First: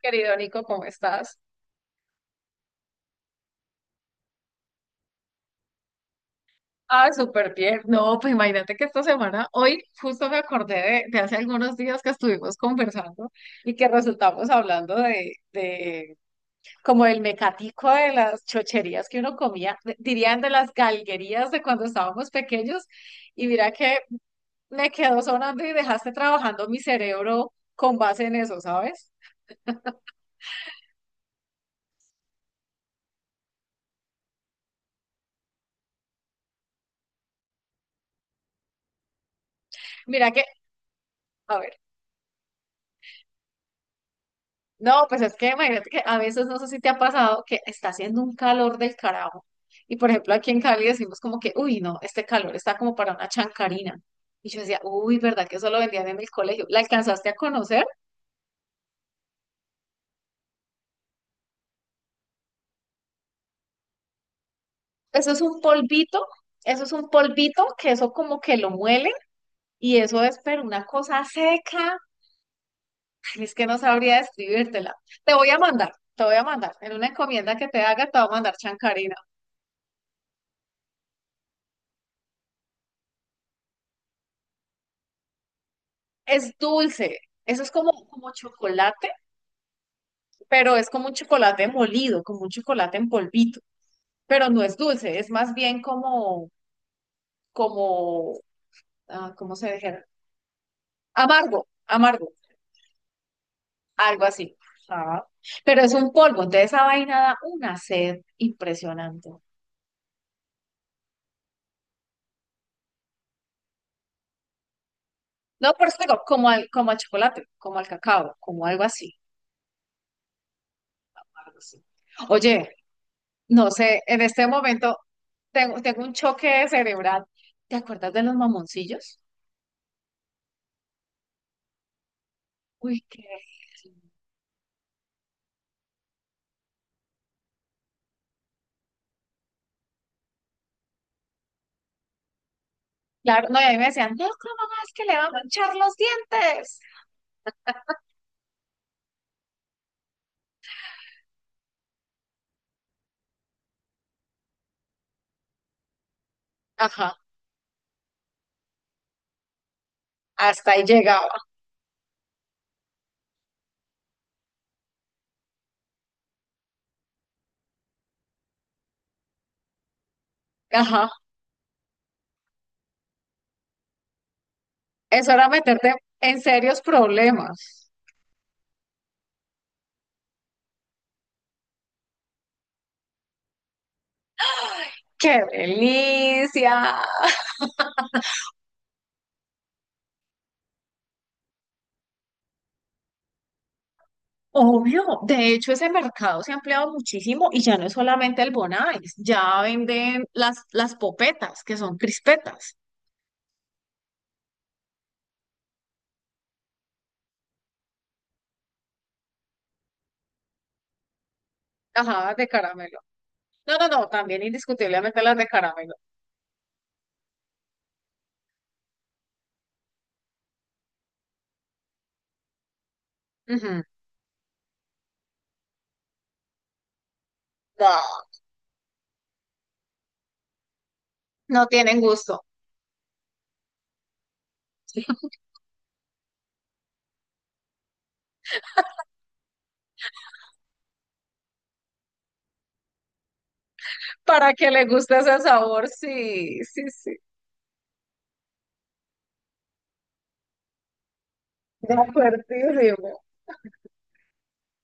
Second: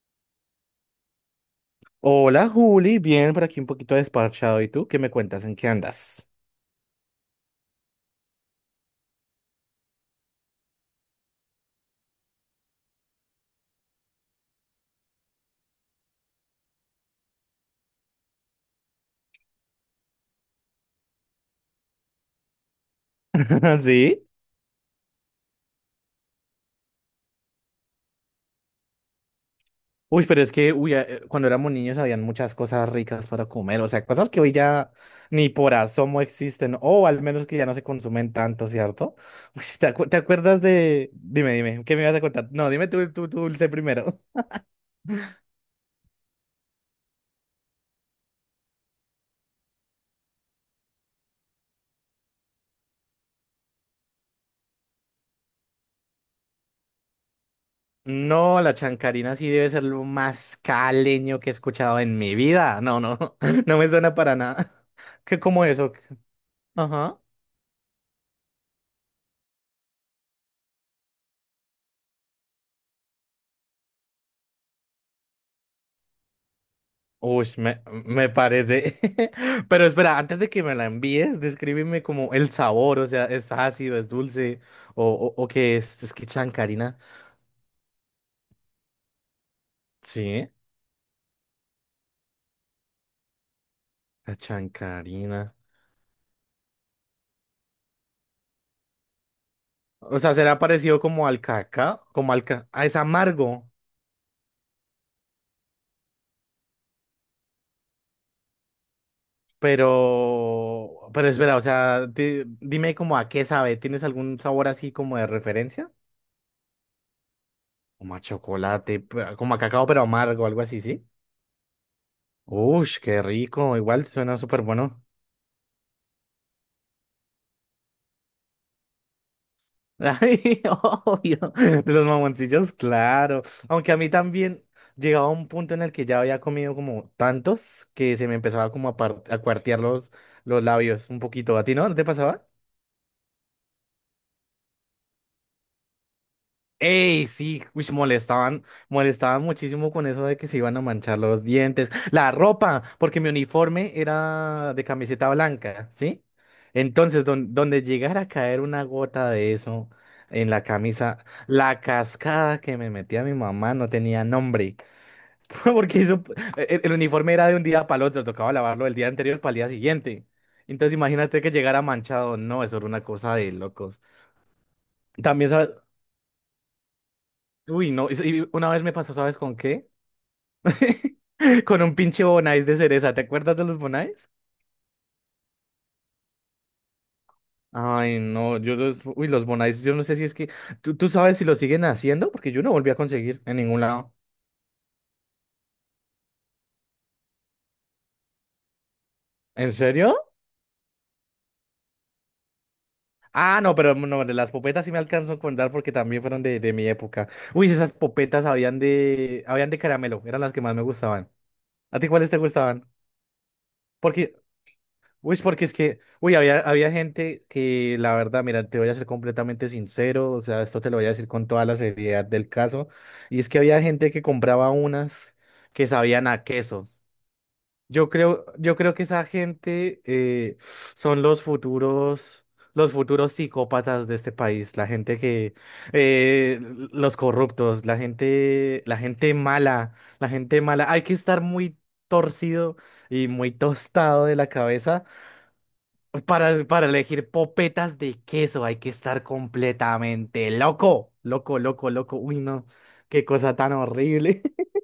Querido Nico, ¿cómo estás? Hola Juli, bien por aquí un poquito desparchado. ¿Y tú qué me cuentas? ¿En qué andas? Ah, súper bien. No, pues imagínate que esta semana, hoy justo me acordé de hace algunos días que estuvimos conversando y que resultamos hablando de como el mecatico de las chocherías que uno comía, dirían de las galguerías de cuando estábamos pequeños. Y mira que ¿Sí? me quedó sonando y dejaste trabajando mi cerebro con base en eso, ¿sabes? Uy, pero es que cuando éramos niños habían muchas cosas ricas para comer, o sea, cosas que hoy ya ni por asomo existen, o al menos que ya no se consumen tanto, ¿cierto? Uy, ¿te Mira que, acuerdas de... Dime, a ver. dime, ¿qué me ibas a contar? No, dime tú dulce primero. No, pues es que imagínate que a veces no sé si te ha pasado que está haciendo un calor del carajo. Y por ejemplo, aquí en Cali decimos como que, uy, no, este calor está como para una chancarina. Y yo decía, uy, ¿verdad que eso lo vendían en el colegio? ¿La alcanzaste a conocer? No, la chancarina sí debe ser lo más caleño que he escuchado en mi vida. No, no, no me suena para nada. Eso ¿Qué es un como eso? polvito, eso es un Ajá. polvito que eso como que lo muelen y eso es, pero una cosa seca. Ay, es que no sabría describírtela. Te voy a mandar, te voy a mandar. En una Uy, encomienda que te haga, te voy me a mandar parece. chancarina. Pero espera, antes de que me la envíes, descríbeme como el sabor, o sea, ¿es ácido, es dulce o qué es? Es que Es chancarina. dulce, eso es como, como chocolate, Sí, pero es como un chocolate molido, como un chocolate en polvito, la pero no es dulce, es más chancarina. bien como, como, ¿cómo se dijera? O sea, será parecido como al Amargo, cacao, amargo, ah, es amargo, algo así. Ah, pero es un polvo, entonces esa vaina da una sed impresionante. pero... Pero espera, o sea, dime como a qué sabe. ¿Tienes algún sabor así como de No, pero referencia? es que digo, como al, chocolate, como al Como a cacao, como algo chocolate, así. Como a cacao, pero amargo, algo así, ¿sí? Algo así. Oye, Uy, qué no rico, sé, igual en suena este súper momento bueno. tengo un choque cerebral. ¿Te acuerdas de los mamoncillos? Ay, obvio, de los mamoncillos, Uy, qué. claro. Aunque a mí también llegaba un punto en el que ya había comido como tantos que se me empezaba a cuartear los labios un poquito. ¿A ti no? ¿No te pasaba? Claro, no, y a mí me decían, no, ¿cómo es que le va a echar los dientes? Ey, sí, uish, molestaban, molestaban muchísimo con eso de que se iban a manchar los dientes, la ropa, porque mi uniforme era de camiseta blanca, ¿sí? Ajá, Entonces, donde llegara a caer una gota de eso en la hasta ahí camisa, llegaba. la cascada que me metía mi mamá no tenía nombre, porque eso, el uniforme era de un día para el otro, tocaba lavarlo el día anterior para el día siguiente. Entonces, Ajá, imagínate que llegara manchado, no, eso era una cosa de locos. eso era También, ¿sabes? meterte en serios Uy, problemas. no, y una vez me pasó, ¿sabes con qué? Con un pinche Bonais de cereza, ¿te acuerdas de los Bonais? ¡Qué delicia! Ay, no, yo los, uy, los Bonais, yo no sé si es que, ¿tú sabes si los siguen haciendo? Porque yo no volví a conseguir en ningún lado. Obvio, de hecho ese mercado se ha ampliado muchísimo y ya no es solamente el Bonais, ya ¿En serio? venden las popetas, que son crispetas. Ah, no, pero no, de las popetas sí me alcanzo a contar porque también fueron de mi época. Uy, esas popetas habían de caramelo, eran las que más me gustaban. ¿A ti cuáles Ajá, te de gustaban? caramelo. No, no, no, Porque también indiscutiblemente las uy, de porque es caramelo. que, uy, había, había gente que, la verdad, mira, te voy a ser completamente sincero, o sea, esto te lo voy a decir con toda la seriedad del caso, y es que había Ujú. gente que compraba unas que sabían a queso. No, Yo creo que esa gente son no tienen gusto. Los futuros psicópatas de este país, la gente que, eh, los corruptos, la gente mala, la gente mala. Hay que estar muy torcido y muy tostado de la Para que le cabeza guste ese sabor, sí, sí, para sí. elegir popetas de queso hay que estar completamente loco, loco, loco, De loco. Uy, no, acuerdísimo. qué cosa tan horrible.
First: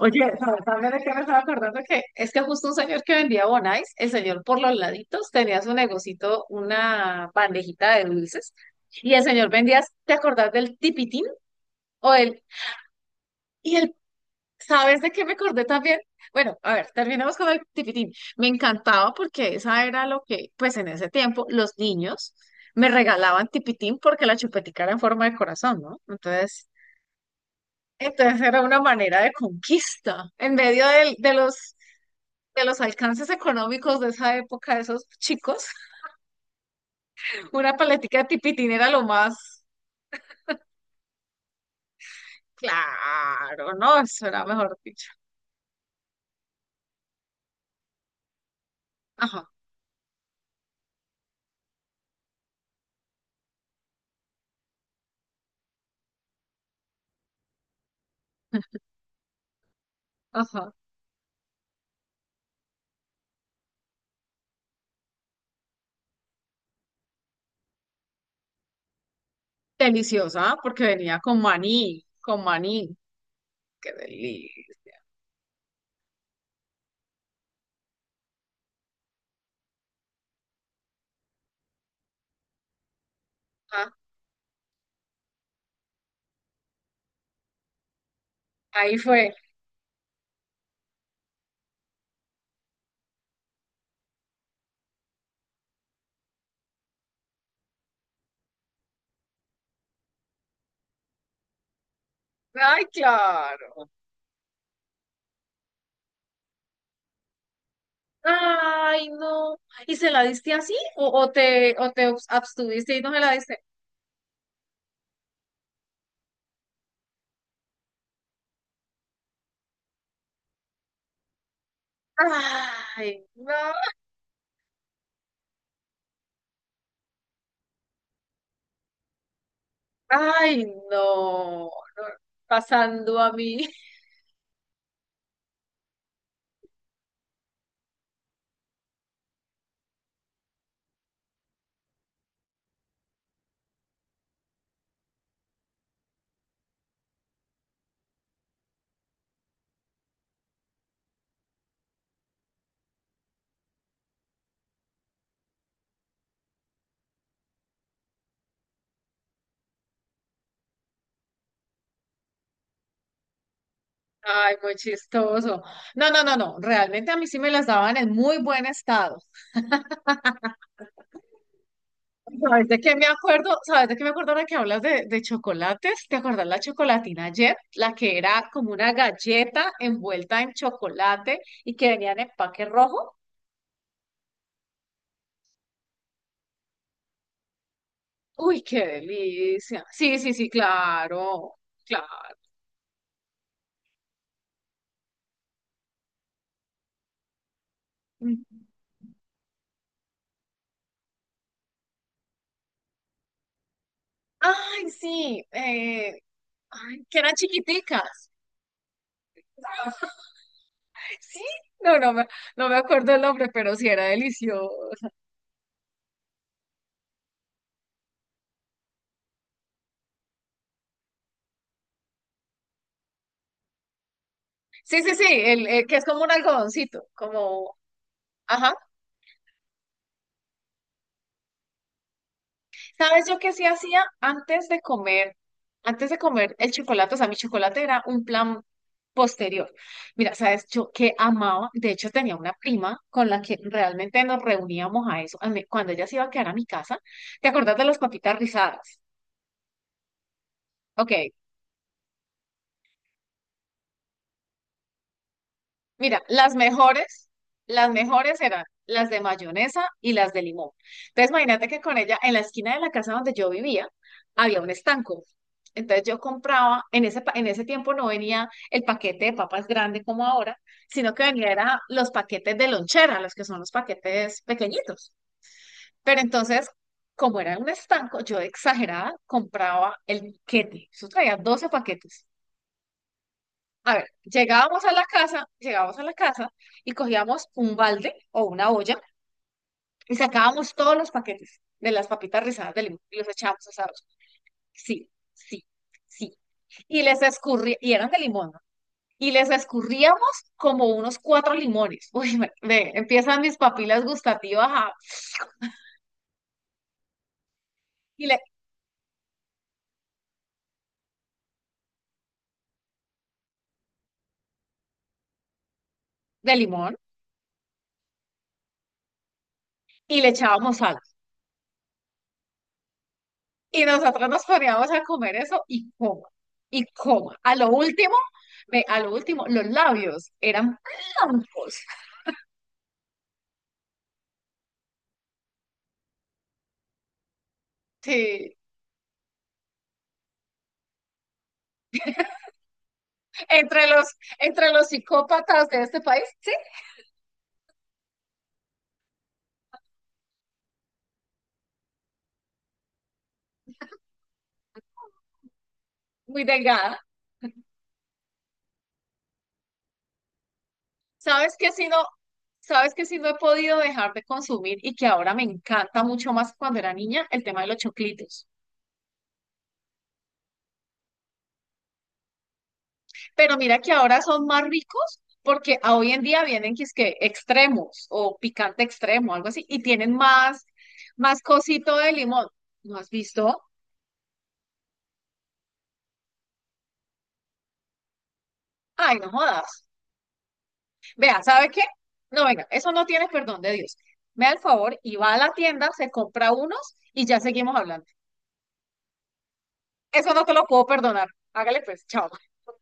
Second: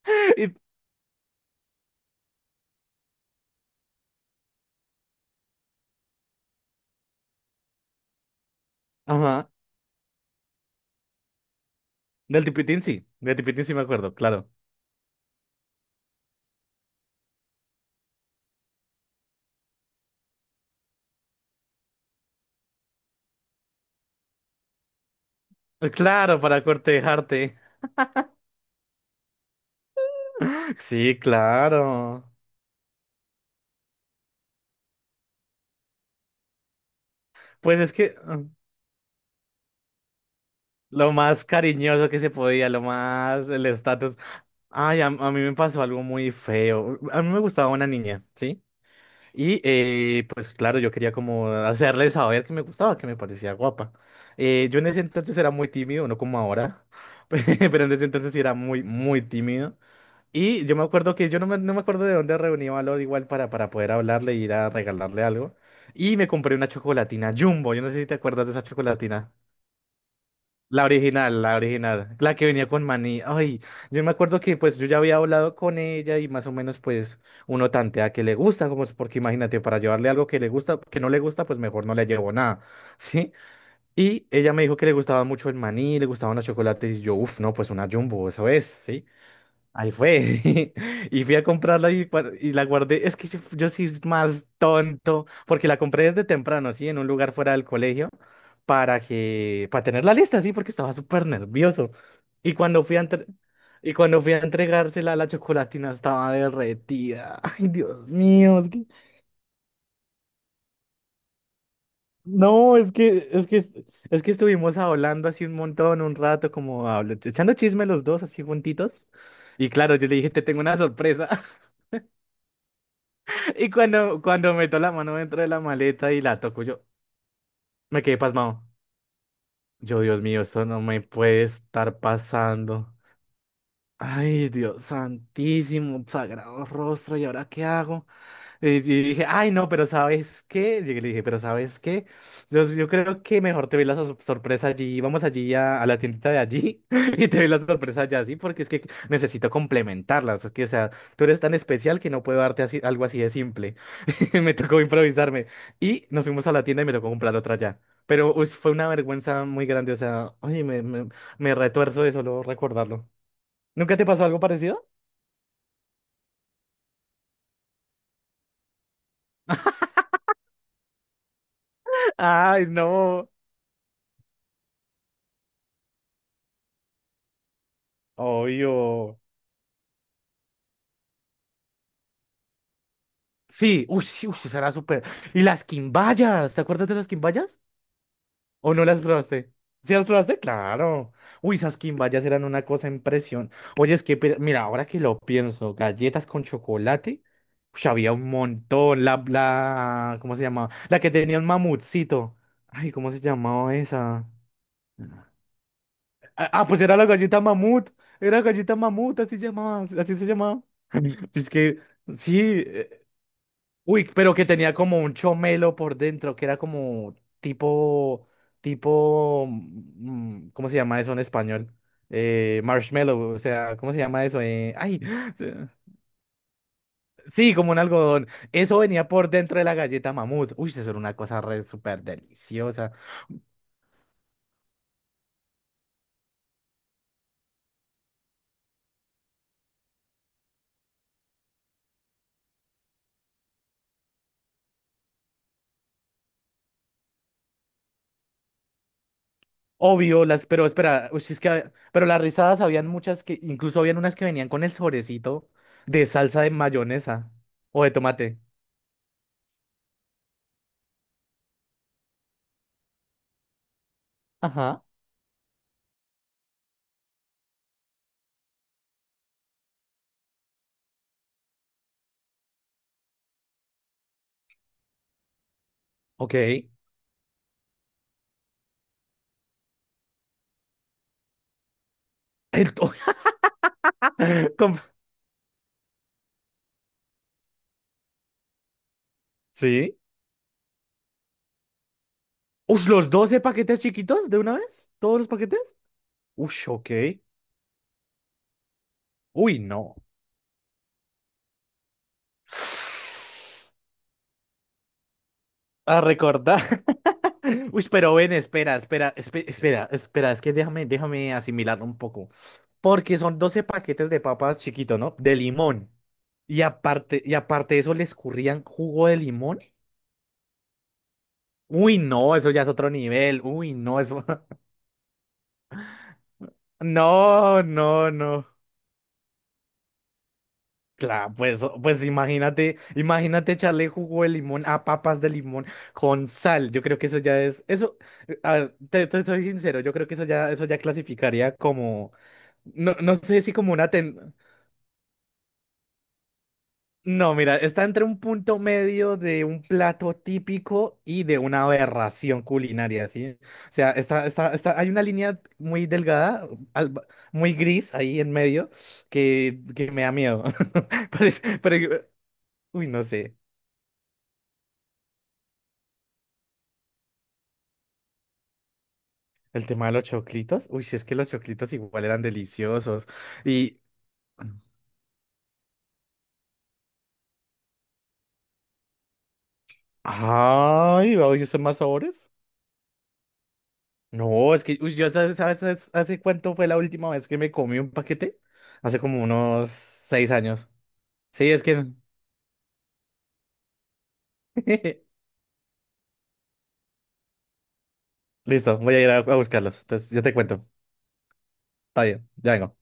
Oye, Y- ¿sabes también de qué me estaba acordando? Que es que justo un señor que vendía bonais, el señor por los laditos tenía su negocito, una bandejita de dulces, y el señor Ajá, vendía, ¿te acordás del tipitín? O el, del tipitín sí y me el, acuerdo, claro. ¿sabes de qué me acordé también? Bueno, a ver, terminemos con el tipitín. Me encantaba porque esa era lo que, pues en ese tiempo, los niños me regalaban tipitín porque la chupetica era en forma de corazón, ¿no? Claro, para Entonces, cortejarte. Entonces era una manera de conquista. En medio Sí, claro. de los alcances económicos de esa época, de esos chicos, una Pues es que paletica de ah, tipitín era lo más lo más cariñoso que se podía, lo más el claro, ¿no? estatus. Eso era mejor Ay, dicho. a mí me pasó algo muy feo. A mí me gustaba una niña, ¿sí? Ajá, Y pues claro, yo quería como hacerle saber que me gustaba, que me parecía guapa. Yo en ese entonces era muy tímido, no como ahora, pero en ese entonces sí era muy, muy tímido. Y ajá. yo me acuerdo que yo no me acuerdo de dónde reuní valor igual para poder hablarle y ir a regalarle algo. Y me compré una chocolatina Jumbo, yo no sé si te acuerdas de esa chocolatina. Deliciosa, porque La venía con original, la maní, original, la con que venía con maní. maní. Ay, Qué yo me acuerdo que delicia. pues yo ya había hablado con ella y más o menos pues uno tantea que le gusta, como es porque imagínate, para llevarle algo que le gusta, que no le gusta, pues mejor no le llevo nada, ¿sí? Ah, Y ella me dijo que le gustaba mucho el maní, le gustaban los chocolates y yo, uff, no, pues una jumbo, eso es, ahí ¿sí? fue. Ahí fue. Y fui a comprarla y, y la guardé. Es que yo soy más tonto, porque la compré desde temprano, así, en un lugar fuera del colegio, para que, para tener la lista, sí, porque estaba súper nervioso. Y Ay, cuando fui a entre- claro. y cuando fui a entregársela, la chocolatina estaba derretida. Ay, Dios mío, Ay, no. ¿Y se la diste así? O te no, abstuviste y no me la diste? es que estuvimos hablando así un montón, un rato, echando chisme los dos, así juntitos. Y claro, yo le dije, te tengo una sorpresa. Ay, no. Y cuando meto la mano dentro de la maleta y la toco, yo me quedé pasmado. Yo, Dios mío, Ay, esto no me puede no, no, estar pasando. pasando a mí. Ay, Dios santísimo, sagrado rostro, ¿y ahora qué hago? Y dije, ay, no, pero ¿sabes qué? Llegué y le dije, pero ¿sabes qué? Yo creo que mejor te ve la sorpresa allí. Vamos allí a la tiendita de allí y te ve la sorpresa allá, sí, porque es que necesito complementarlas. Es que, o sea, tú eres tan especial que no puedo darte así, algo así de simple. Me tocó improvisarme. Y nos fuimos a la tienda y me tocó comprar otra allá. Pero uy, fue una vergüenza muy grande. O sea, oye, me retuerzo de solo recordarlo. ¿Nunca te pasó algo Ay, muy parecido? chistoso. No, no, no, no. Realmente a mí sí me las daban en muy buen estado. Ay, ¿Sabes de qué me no. acuerdo? ¿Sabes de qué me acuerdo ahora que hablas de chocolates? ¿Te acuerdas la chocolatina ayer? La que era como una Obvio. galleta envuelta en chocolate y que venía en empaque rojo. Sí, uy, sí, uy, sí, será súper. ¿Y las quimbayas? ¿Te acuerdas de las quimbayas? Uy, ¿O no qué las probaste? delicia. ¿Sí las Sí, sí, probaste? sí, Claro. claro, Uy, esas quimbayas claro. eran una cosa impresión. Oye, es que, mira, ahora que lo pienso, galletas con chocolate. Uy, había un montón. ¿Cómo se llamaba? La que tenía un mamutcito. Ay, ¿cómo se llamaba esa? Ay, sí. Pues era ay, la que eran galleta mamut. chiquiticas. Era galleta mamut, así llamaba, así se llamaba. Sí, Es que, no, no me, sí, no me eh, acuerdo el nombre, pero sí uy, era pero que delicioso. tenía como un chomelo por dentro, que era como tipo, ¿cómo se llama eso en español? Marshmallow, o sea, ¿cómo se llama eso? Sí, sí, sí, se- que es como un algodoncito, sí, como como, un algodón. ajá. Eso venía por dentro de la galleta mamut. Uy, eso era una cosa re súper deliciosa. ¿Sabes yo qué sí hacía antes de comer? Antes de comer el chocolate, o sea, mi chocolate era un plan posterior. Mira, ¿sabes yo qué amaba? De hecho, tenía una prima con la que realmente nos reuníamos a eso. Cuando ella se iba a quedar a mi casa, ¿te acordás de las papitas rizadas? Obvio, las, pero espera, Ok, uy, si es que, pero las rizadas habían muchas que, incluso habían unas que venían con el sobrecito de mira, salsa de mayonesa o las de tomate. mejores eran las de mayonesa y las de limón. Entonces, imagínate que con ella, en la esquina de la casa donde yo vivía, había un Ajá. estanco. Entonces yo compraba, en ese, en ese tiempo no venía el paquete de papas grande como ahora, sino que venía era los paquetes de lonchera, los que son los paquetes pequeñitos. Pero Ok. entonces, como era un estanco, yo de exagerada compraba el paquete. Eso traía 12 paquetes. to- A ver, Com- llegábamos a la casa, llegábamos a la casa y cogíamos un balde o una olla Sí. y sacábamos todos los paquetes de las papitas rizadas de Ush, limón los y los 12 echábamos paquetes asados. chiquitos de una vez. Sí, ¿Todos los paquetes? sí, sí. Ush, ok. Y les escurría, y eran de limón, ¿no? Y les Uy, no. escurríamos como unos cuatro limones. Uy, ve, empiezan mis papilas gustativas A recordar. Uy, pero y ven, le, espera, es que déjame, déjame asimilar un poco. Porque son 12 paquetes de papas chiquito, ¿no? De limón. de limón Y aparte de eso, le escurrían jugo de limón. y le echábamos sal. Uy, no, eso ya es otro nivel. Uy, Y no, eso. nosotros nos poníamos a comer eso y coma, y coma. A No, lo no, último, no. ve, a lo último, los labios eran Claro, pues, blancos. pues imagínate, imagínate echarle jugo de limón a papas de limón con sal. Yo creo que eso ya es, a Sí, ver, te soy sincero, yo creo que eso ya clasificaría como, no, no sé si como entre una los, entre los psicópatas de este país, sí, no, mira, está entre un punto medio de un plato típico y de una aberración culinaria, ¿sí? O sea, está, hay una línea muy muy delgada, al- delgada. muy gris ahí en medio, que me da miedo. Pero, ¿Sabes qué si no, pero, uy, sabes no que si no he sé. podido dejar de consumir y que ahora me encanta mucho más que cuando era niña? El tema de los choclitos. El tema de los choclitos. Uy, si es que los choclitos igual eran deliciosos. Pero mira Y. que ahora son más ricos porque a hoy en día vienen que es que extremos o picante extremo, algo así, y tienen más, Ay, ¿va más a hacer más cosito de sabores? limón. ¿No has visto? No, es que, uy, yo sabes, sabes hace cuánto fue la última vez que me comí un paquete? Hace Ay, como no unos jodas. 6 años. Vea, Sí, es ¿sabe qué? que. No, venga, eso no tiene perdón de Dios. Me da el favor y va a la tienda, se compra unos y ya seguimos hablando. Listo, voy a ir a buscarlos. Entonces, yo Eso te no te lo cuento. puedo perdonar. Hágale Está pues, bien, chao. ya vengo.